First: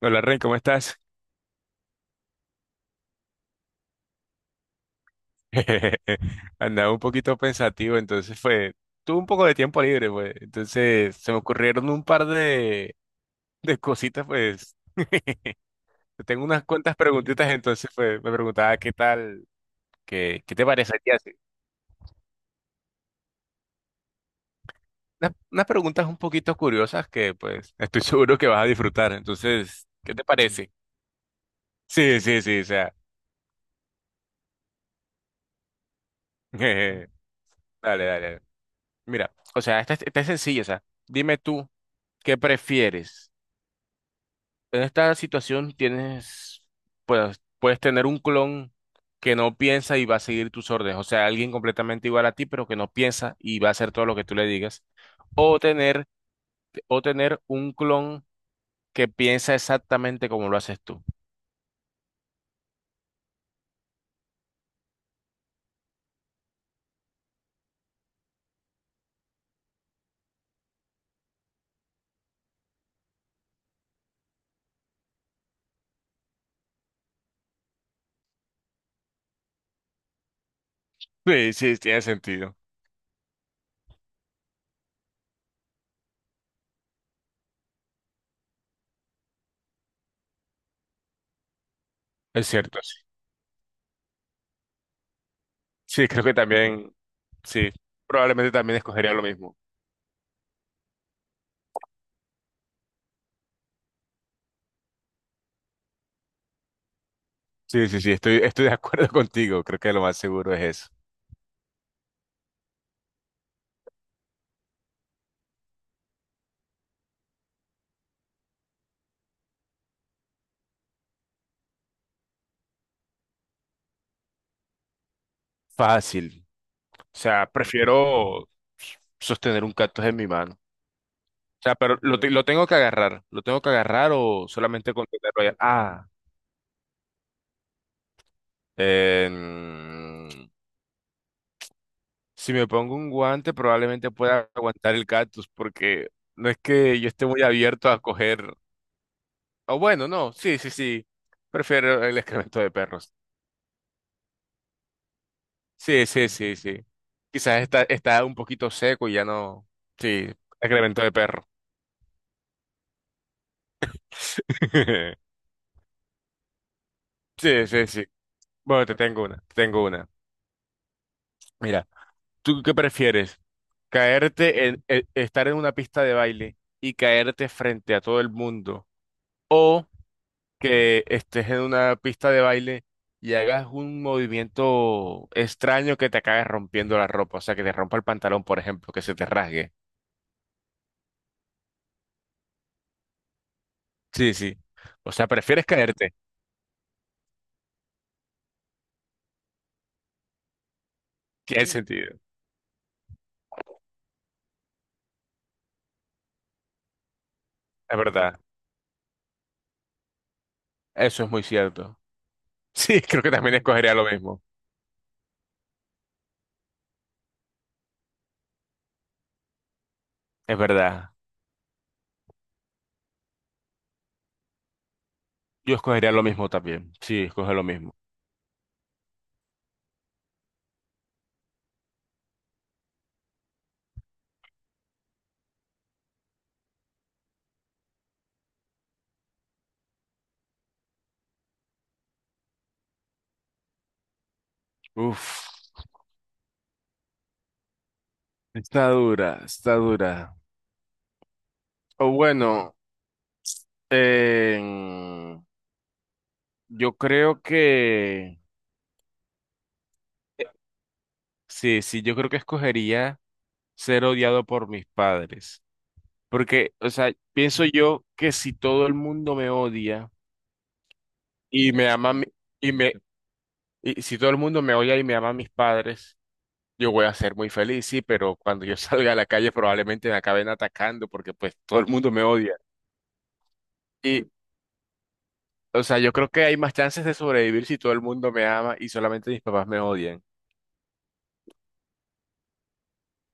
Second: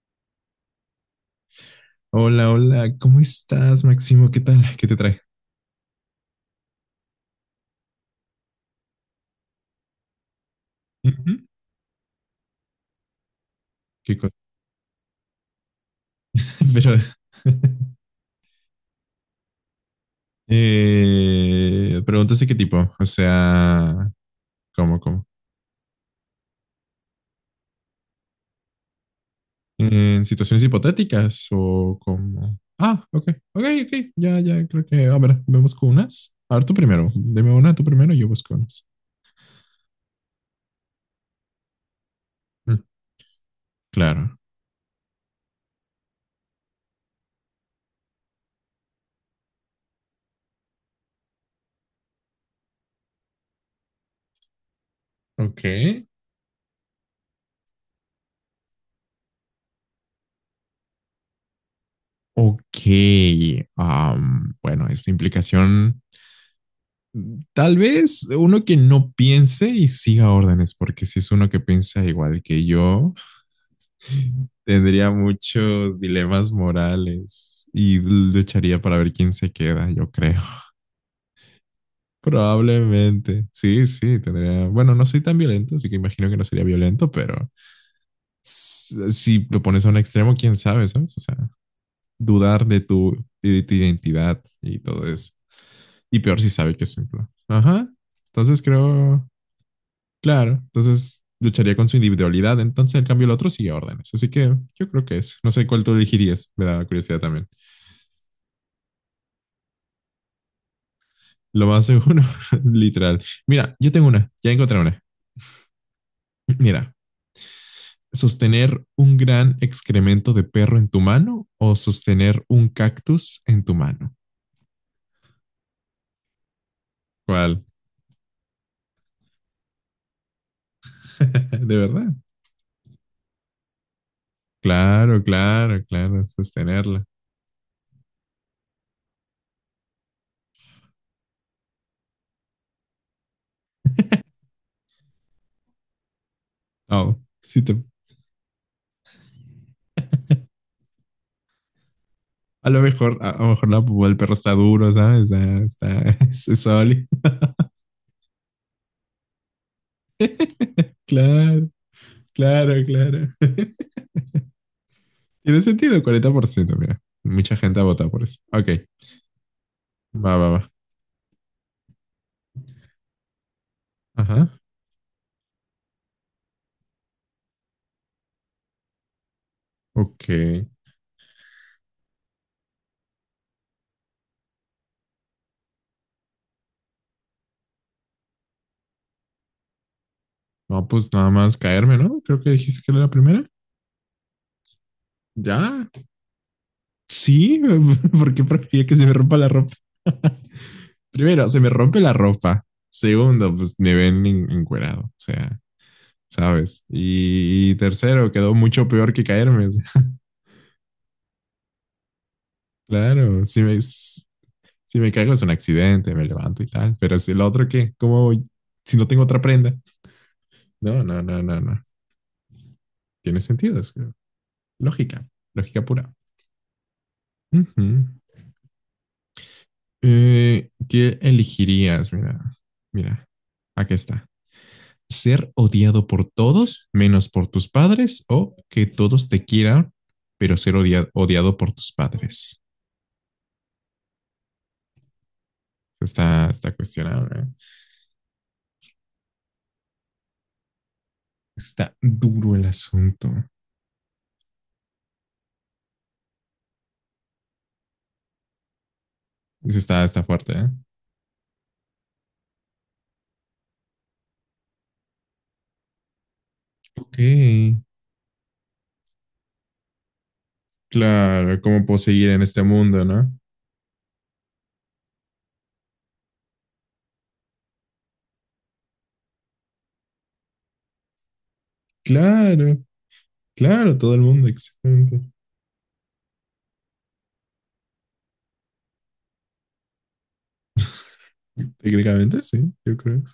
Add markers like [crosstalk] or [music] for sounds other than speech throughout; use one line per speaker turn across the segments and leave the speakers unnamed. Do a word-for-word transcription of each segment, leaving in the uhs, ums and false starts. Hola Rey, ¿cómo estás?
Hola, hola, ¿cómo estás, Máximo? ¿Qué tal? ¿Qué te trae?
[laughs] Andaba un poquito pensativo, entonces fue, tuve un poco de tiempo libre, pues, entonces
Ujú.
se me ocurrieron un par de, de
¿Qué
cositas,
cosa?
pues. [laughs] Tengo unas
[laughs]
cuantas
Pero,
preguntitas,
[laughs]
entonces fue, me preguntaba, "Ah, qué tal, qué, qué te parecería así."
eh, preguntas de qué tipo, o sea, ¿cómo, cómo?
Unas, unas preguntas un poquito curiosas que, pues, estoy [laughs] seguro que vas a disfrutar. Entonces, ¿qué
¿En
te
situaciones
parece?
hipotéticas o
Sí, sí,
cómo?
sí, o sea,
Ah, ok, ok, ok, ya, ya, creo que, a ver, me busco unas. A ver, tú
[laughs]
primero, dime una tú
dale, dale,
primero y yo
dale.
busco unas.
Mira, o sea, esta, es- esta es sencilla. O sea, dime tú, ¿qué
Mm,
prefieres?
claro,
En esta situación tienes, pues, puedes tener un clon que no piensa y va a seguir tus órdenes, o sea, alguien completamente igual a ti, pero que no piensa y va a hacer todo lo que tú le digas, o tener,
ok,
o tener un clon que piensa exactamente como lo haces tú.
ok, am, bueno, esta implicación... Tal vez uno que no piense y siga órdenes, porque si es uno que piensa igual que yo, tendría muchos dilemas morales y lucharía para ver quién se queda, yo creo.
Sí, sí, tiene
[laughs]
sentido.
Probablemente. Sí, sí, tendría. Bueno, no soy tan violento, así que imagino que no sería violento, pero si lo pones a un extremo, quién sabe, ¿sabes? O sea,
Es
dudar
cierto,
de
sí.
tu, de tu identidad y todo eso.
Sí,
Y
creo que
peor si sabe que
también,
es un plan.
sí,
Ajá.
probablemente
Entonces
también escogería lo
creo
mismo.
Claro, entonces lucharía con su individualidad, entonces en cambio el otro sigue órdenes. Así que yo creo que es. No sé cuál tú elegirías, me da curiosidad también.
Sí, sí, sí, estoy, estoy de acuerdo [laughs] contigo, creo que lo más seguro es eso.
Lo más seguro, [laughs] literal. Mira, yo tengo una, ya encontré una. Mira, sostener un gran excremento de perro en tu mano o sostener un cactus en tu mano.
Fácil. O sea,
¿Cuál?
prefiero sostener un cactus en mi mano.
[laughs]
O sea,
¿De
pero
verdad?
lo, te- lo tengo que agarrar. ¿Lo tengo que agarrar o solamente con
Claro,
tenerlo ya?
claro,
Ah,
claro, sostenerla.
em, si me pongo un guante probablemente pueda aguantar el cactus, porque no es que yo
Oh,
esté muy
sí te...
abierto a coger... O bueno, no, sí,
[laughs]
sí, sí. Prefiero el excremento
A
de
lo
perros.
mejor, a, a lo mejor la, el perro está duro, ¿sabes? Ah, está,
Sí, sí,
[laughs] es,
sí,
es
sí.
sólido.
Quizás está, está un poquito seco y ya no... Sí, excremento de perro.
Claro, claro, claro. [laughs]
[laughs]
Tiene sentido, cuarenta por ciento, mira. Mucha
Sí,
gente ha
sí, sí.
votado por eso. Ok,
Bueno, te tengo una, te tengo una.
va, va, va.
Mira. ¿Tú qué prefieres?
Ajá,
¿Caerte en, e- estar en una pista de baile y caerte frente a todo el mundo? ¿O
ok.
que estés en una pista de baile y hagas un movimiento extraño que te acabe rompiendo la ropa? O sea, que te rompa el pantalón, por ejemplo, que se te rasgue.
No, pues nada más caerme, ¿no? Creo que dijiste que era la primera.
Sí, sí. O sea, prefieres
Ya,
caerte.
sí, [laughs] porque prefería que se me rompa la ropa. [laughs] Primero, se
Tiene,
me
Sí.
rompe la
sentido.
ropa. Segundo, pues me ven en- encuerado, o sea, ¿sabes? Y, y
Es
tercero,
verdad.
quedó mucho peor que caerme. [laughs]
Eso es muy cierto. Sí, [laughs] creo que
Claro,
también
si me,
escogería lo mismo.
si me caigo es un accidente, me levanto y tal, pero si el otro qué, ¿cómo voy si no tengo otra prenda?
Es
No,
verdad.
no, no, no, no. Tiene sentido, es lógica,
Yo
lógica pura.
escogería lo mismo también. Sí, escoge lo
Ujú.
mismo.
Eh, ¿qué elegirías? Mira, mira, aquí está. ¿Ser odiado por todos menos por tus padres o que todos te quieran, pero ser odia- odiado por tus padres?
Uf.
Está, está cuestionable, ¿eh?
Está dura, está dura.
Está
O
duro el
bueno,
asunto.
em, yo creo que
Está, está
eh,
fuerte, ¿eh?
sí, sí, yo creo que escogería ser odiado por mis padres. Porque, o sea,
Ok.
pienso yo que si todo el mundo me odia
Claro,
y
cómo
me
puedo
ama a mí-
seguir en este
y me
mundo, ¿no?
y si todo el mundo me odia y me ama a mis padres, yo voy a ser muy feliz, sí, pero cuando yo [laughs] salga a la calle probablemente me acaben atacando, porque pues todo el mundo me odia.
Claro, claro, todo el
Y,
mundo, exactamente.
o sea, yo creo que hay más chances de sobrevivir si todo el mundo me ama y solamente mis papás me odian.
Técnicamente sí, yo creo que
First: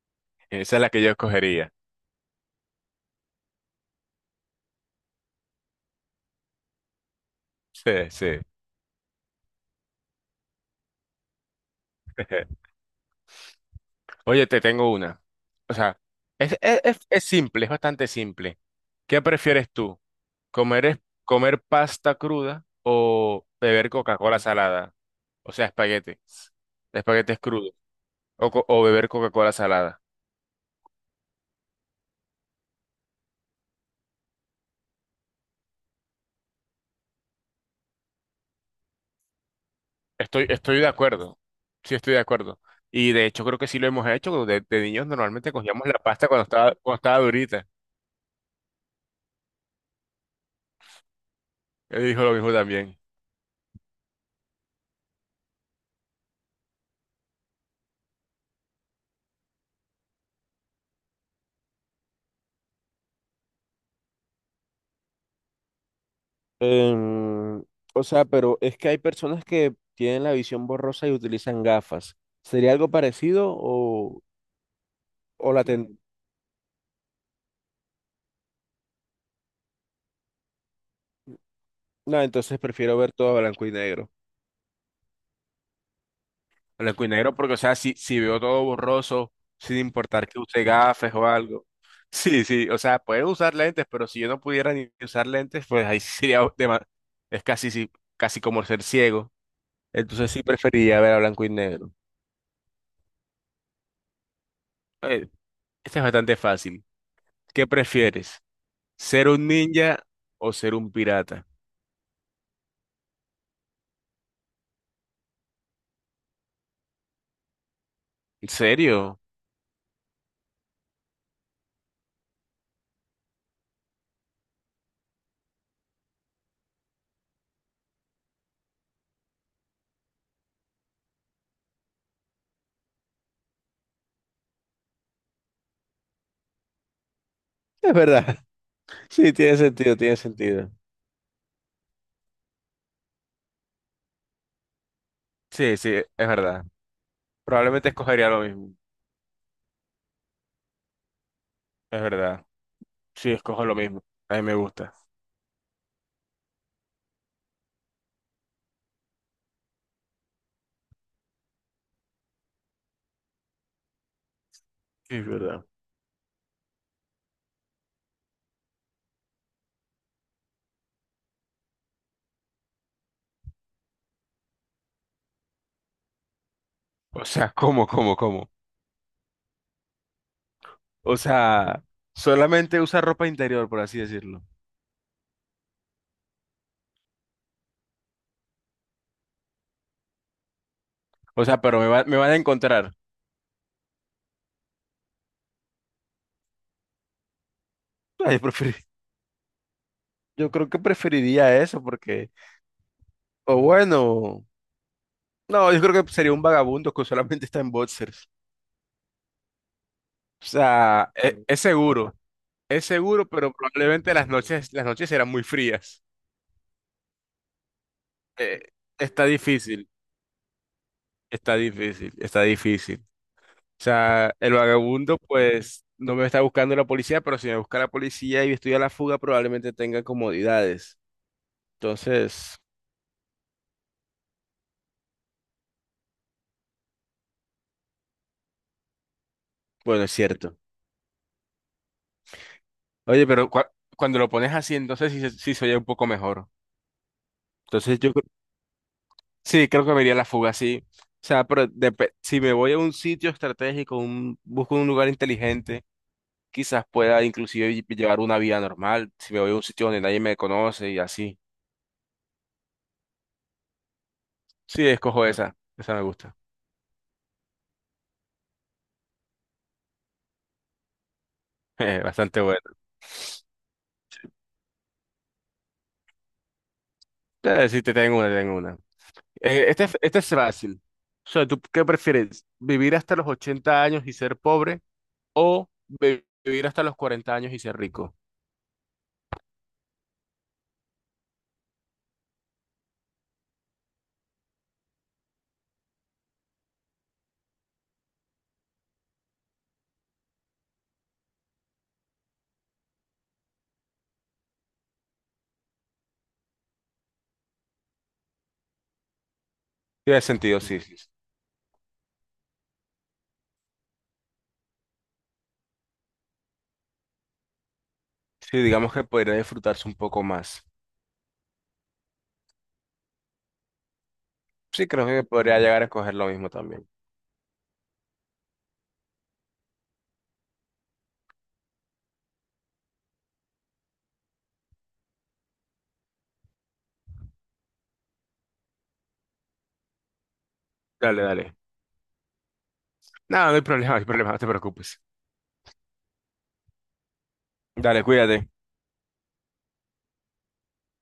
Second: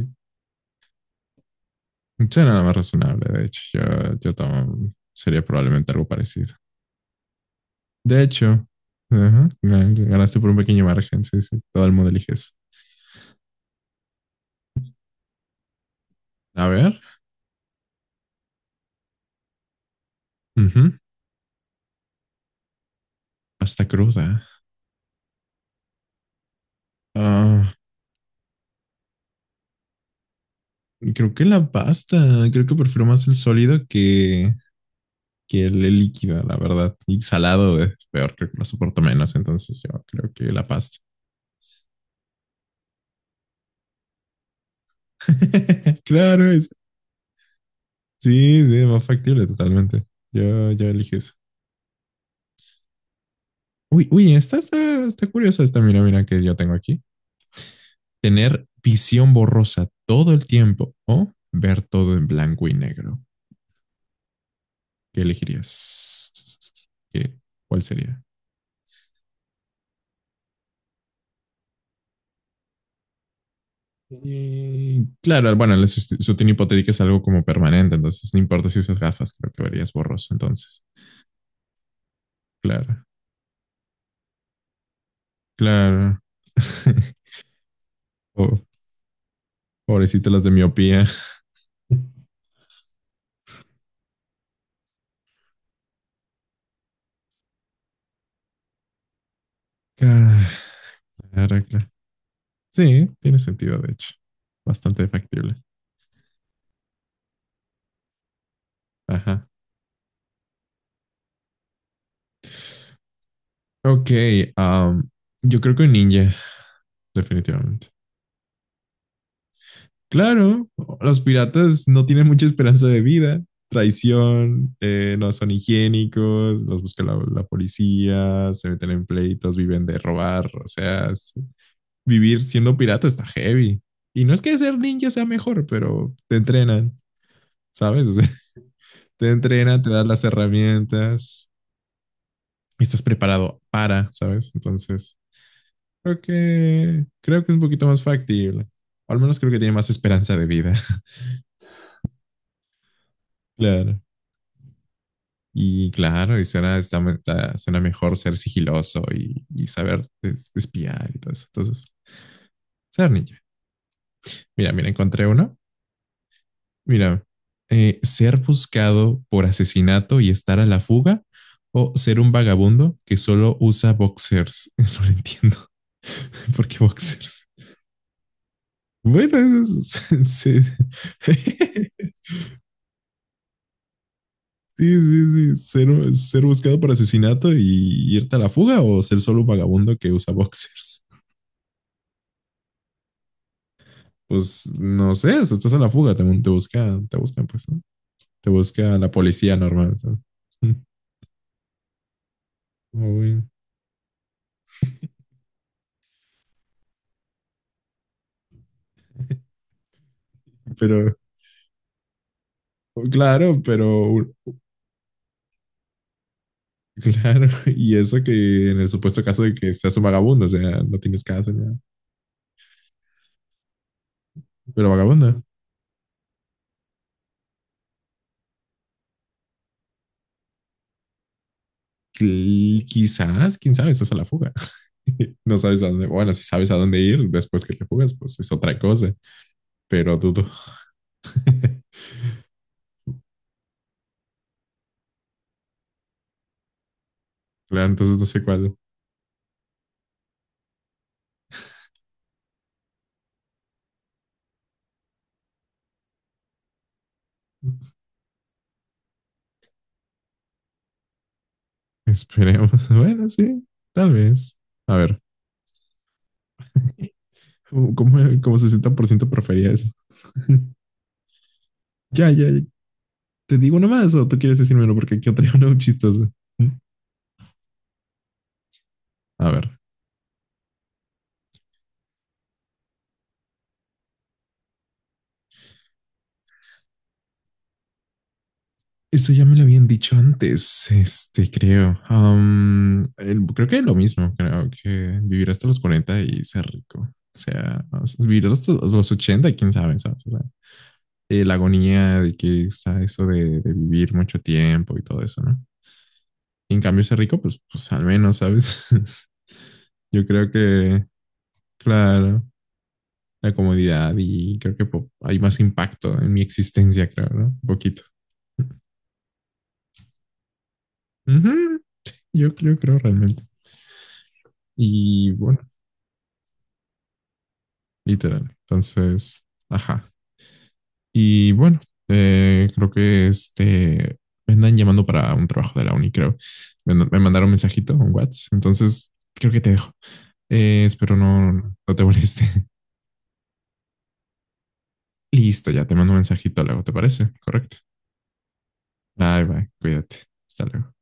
sí.
Esa es la que yo escogería.
Sí, suena nada más razonable, de hecho, yo, yo tomo- sería probablemente algo parecido.
Sí,
De
sí.
hecho, ajá, gan- ganaste por un pequeño margen, sí, sí, todo el mundo elige eso.
[laughs] Oye, te tengo una. O sea, es,
A
es, es-
ver,
es simple, es bastante simple. ¿Qué prefieres tú? ¿Comer,
ujú,
es- comer pasta cruda o
pasta
beber Coca-Cola
cruda.
salada? O sea, espaguetes. Espaguetes
Ah,
crudos. O, co- o beber Coca-Cola salada.
creo que la pasta, creo que prefiero más el sólido que, que el, el líquido, la verdad. Y salado es peor, creo que lo soporto menos. Entonces yo creo que
Estoy,
la
estoy de
pasta.
acuerdo. Sí, estoy de acuerdo. Y de hecho creo que sí lo hemos hecho. De, de niños normalmente cogíamos la
[laughs]
pasta cuando
Claro, es,
estaba, cuando estaba durita.
sí, sí, más factible totalmente. Yo, yo elijo eso.
Él dijo lo mismo también.
Uy, uy, esta está, está curiosa, esta, mira, mira que yo tengo aquí. Tener visión borrosa todo el tiempo o ver todo en blanco y negro. ¿Qué elegirías? ¿Qué,
Em,
¿Cuál
o
sería?
sea, pero es que hay personas que tienen la visión borrosa y utilizan gafas. ¿Sería algo parecido? o,
Eh,
o
claro,
la
bueno, la
ten...
sutión hipotética es algo como permanente, entonces no importa si usas gafas, creo que verías borroso entonces.
No, entonces prefiero
Claro,
ver todo a blanco y negro.
claro.
Blanco y
[laughs]
negro, porque, o sea, si, si veo todo
Po-
borroso, sin importar
Pobrecita
que
las de
use
miopía.
gafas o algo. [laughs] Sí, sí, o sea, pueden usar lentes, pero si yo no pudiera ni usar lentes, pues ahí [laughs] sí sería dema- Es casi, sí, casi como ser ciego. Entonces sí
Claro,
preferiría ver a blanco y
claro, claro.
negro.
Sí, tiene sentido, de hecho. Bastante
Eh,
factible.
este es bastante fácil. ¿Qué prefieres? ¿Ser un
Ajá.
ninja o ser un pirata?
Ok, am, yo creo que un ninja, definitivamente.
¿En serio?
Claro, los piratas no tienen mucha esperanza de vida. Traición, eh, no son higiénicos, los busca la, la policía, se meten en pleitos, viven de robar, o sea, es- vivir siendo pirata está heavy. Y no es que ser ninja sea mejor, pero te entrenan,
Es
¿sabes? O sea,
verdad. [laughs]
[laughs] te
Sí, tiene
entrenan, te
sentido,
dan
tiene
las
sentido.
herramientas y estás preparado para, ¿sabes? Entonces,
Sí, sí,
creo
es verdad.
que, creo que es un poquito
Probablemente
más
escogería lo
factible.
mismo.
O al menos creo que tiene más esperanza de vida. [laughs]
Es verdad. Sí, escojo lo
Claro.
mismo. A mí me gusta.
Y claro, y suena, está- está- suena mejor ser sigiloso y, y saber es- espiar y todo eso. Entonces, ser ninja. Mira, mira,
Sí,
encontré
Es
uno.
verdad.
Mira, eh, ser buscado por asesinato y estar a la fuga o ser un vagabundo que solo usa boxers. [laughs] No lo entiendo. [laughs] ¿Por qué
O
boxers?
sea, [laughs] ¿cómo, cómo, cómo?
Bueno, eso es... [laughs] sí,
O sea, solamente usa ropa interior, por así decirlo.
sí, sí. Ser, ser buscado por asesinato y irte a la fuga o ser solo un vagabundo que usa boxers.
O sea, pero me va- me van a encontrar. [laughs]
Pues no sé, si estás a la fuga, te, te buscan, te buscan, pues, ¿no?
No, yo
Te
prefer-
busca la policía normal, ¿sabes?
yo creo
[laughs]
que preferiría eso, porque,
Muy bien.
o bueno, no, yo creo que sería un vagabundo que solamente está en boxers.
[laughs]
O sea,
Pero
e- es, seguro. Es seguro, pero
claro, pero
probablemente las
[laughs]
noches, las noches serán muy frías.
claro, y eso
Eh,
que en el supuesto
Está
caso de que
difícil,
seas un vagabundo, o sea, no tienes casa,
está
ni nada.
difícil, está difícil. O sea, el
Pero
vagabundo,
vagabundo,
pues, no me está buscando la policía, pero si me busca la policía y estoy a la fuga, probablemente tenga comodidades. Entonces,
Qui- quizás, quién sabe, estás a la fuga. [laughs] No sabes a dónde, bueno, si sabes a dónde ir después que te fugas, pues es otra cosa,
bueno, es
pero dudo.
cierto.
[laughs]
Oye, pero cua- cuando lo pones así, entonces sí, se- sí se oye un poco mejor.
Claro,
Entonces yo
entonces
cre-
no sé cuál.
sí, creo que me iría a la fuga, sí. O sea, pero depe- si me voy a un sitio estratégico, un, busco un lugar inteligente. Quizás pueda inclusive llevar una vida normal, si me voy a un sitio donde nadie me conoce y así.
Esperemos. [laughs] Bueno, sí, tal vez.
Sí,
A ver,
escojo esa, esa me gusta.
como, como como sesenta por ciento prefería eso. [laughs]
[laughs]
Ya,
Bastante
ya, ya.
buena.
Te digo uno más o tú quieres decirme uno porque aquí [laughs] traigo uno chistoso.
Eh, sí, te tengo una, te tengo una.
A
Eh,
ver.
este, es- este es fácil. O sea, ¿tú qué prefieres? ¿Vivir hasta los ochenta años y ser pobre o vi- vivir hasta los cuarenta años y ser rico?
Esto ya me lo habían dicho antes, este, creo. Am, el- creo que lo mismo, creo que vivir hasta los cuarenta y ser rico. O sea, o sea, vivir hasta los ochenta, quién sabe, ¿sabes? O sea, eh, la agonía de que está eso de, de vivir mucho tiempo y todo eso, ¿no? Y en cambio, ser rico, pues, pues al menos, ¿sabes? [laughs]
Tiene
Yo creo
sentido, sí, sí.
que,
Sí,
claro, la comodidad y creo que po- hay más impacto en mi existencia, creo, ¿no? Un poquito.
Sí,
[laughs]
digamos que podría disfrutarse un poco más.
Ujú, yo creo, creo realmente.
Sí, creo que
Y bueno,
podría llegar a escoger lo mismo también.
literal. Entonces, ajá. Y bueno, eh, creo que este me andan llamando para un trabajo de la uni, creo. Me, me mandaron un mensajito, un WhatsApp. Entonces, creo que te dejo. Eh, espero
Dale,
no, no
dale.
no, no te moleste.
No, no hay problema, no hay problema, no te preocupes.
[laughs] Listo, ya te mando un mensajito luego, ¿te parece? Correcto.
Dale, cuídate.
Bye, bye. Cuídate. Hasta luego.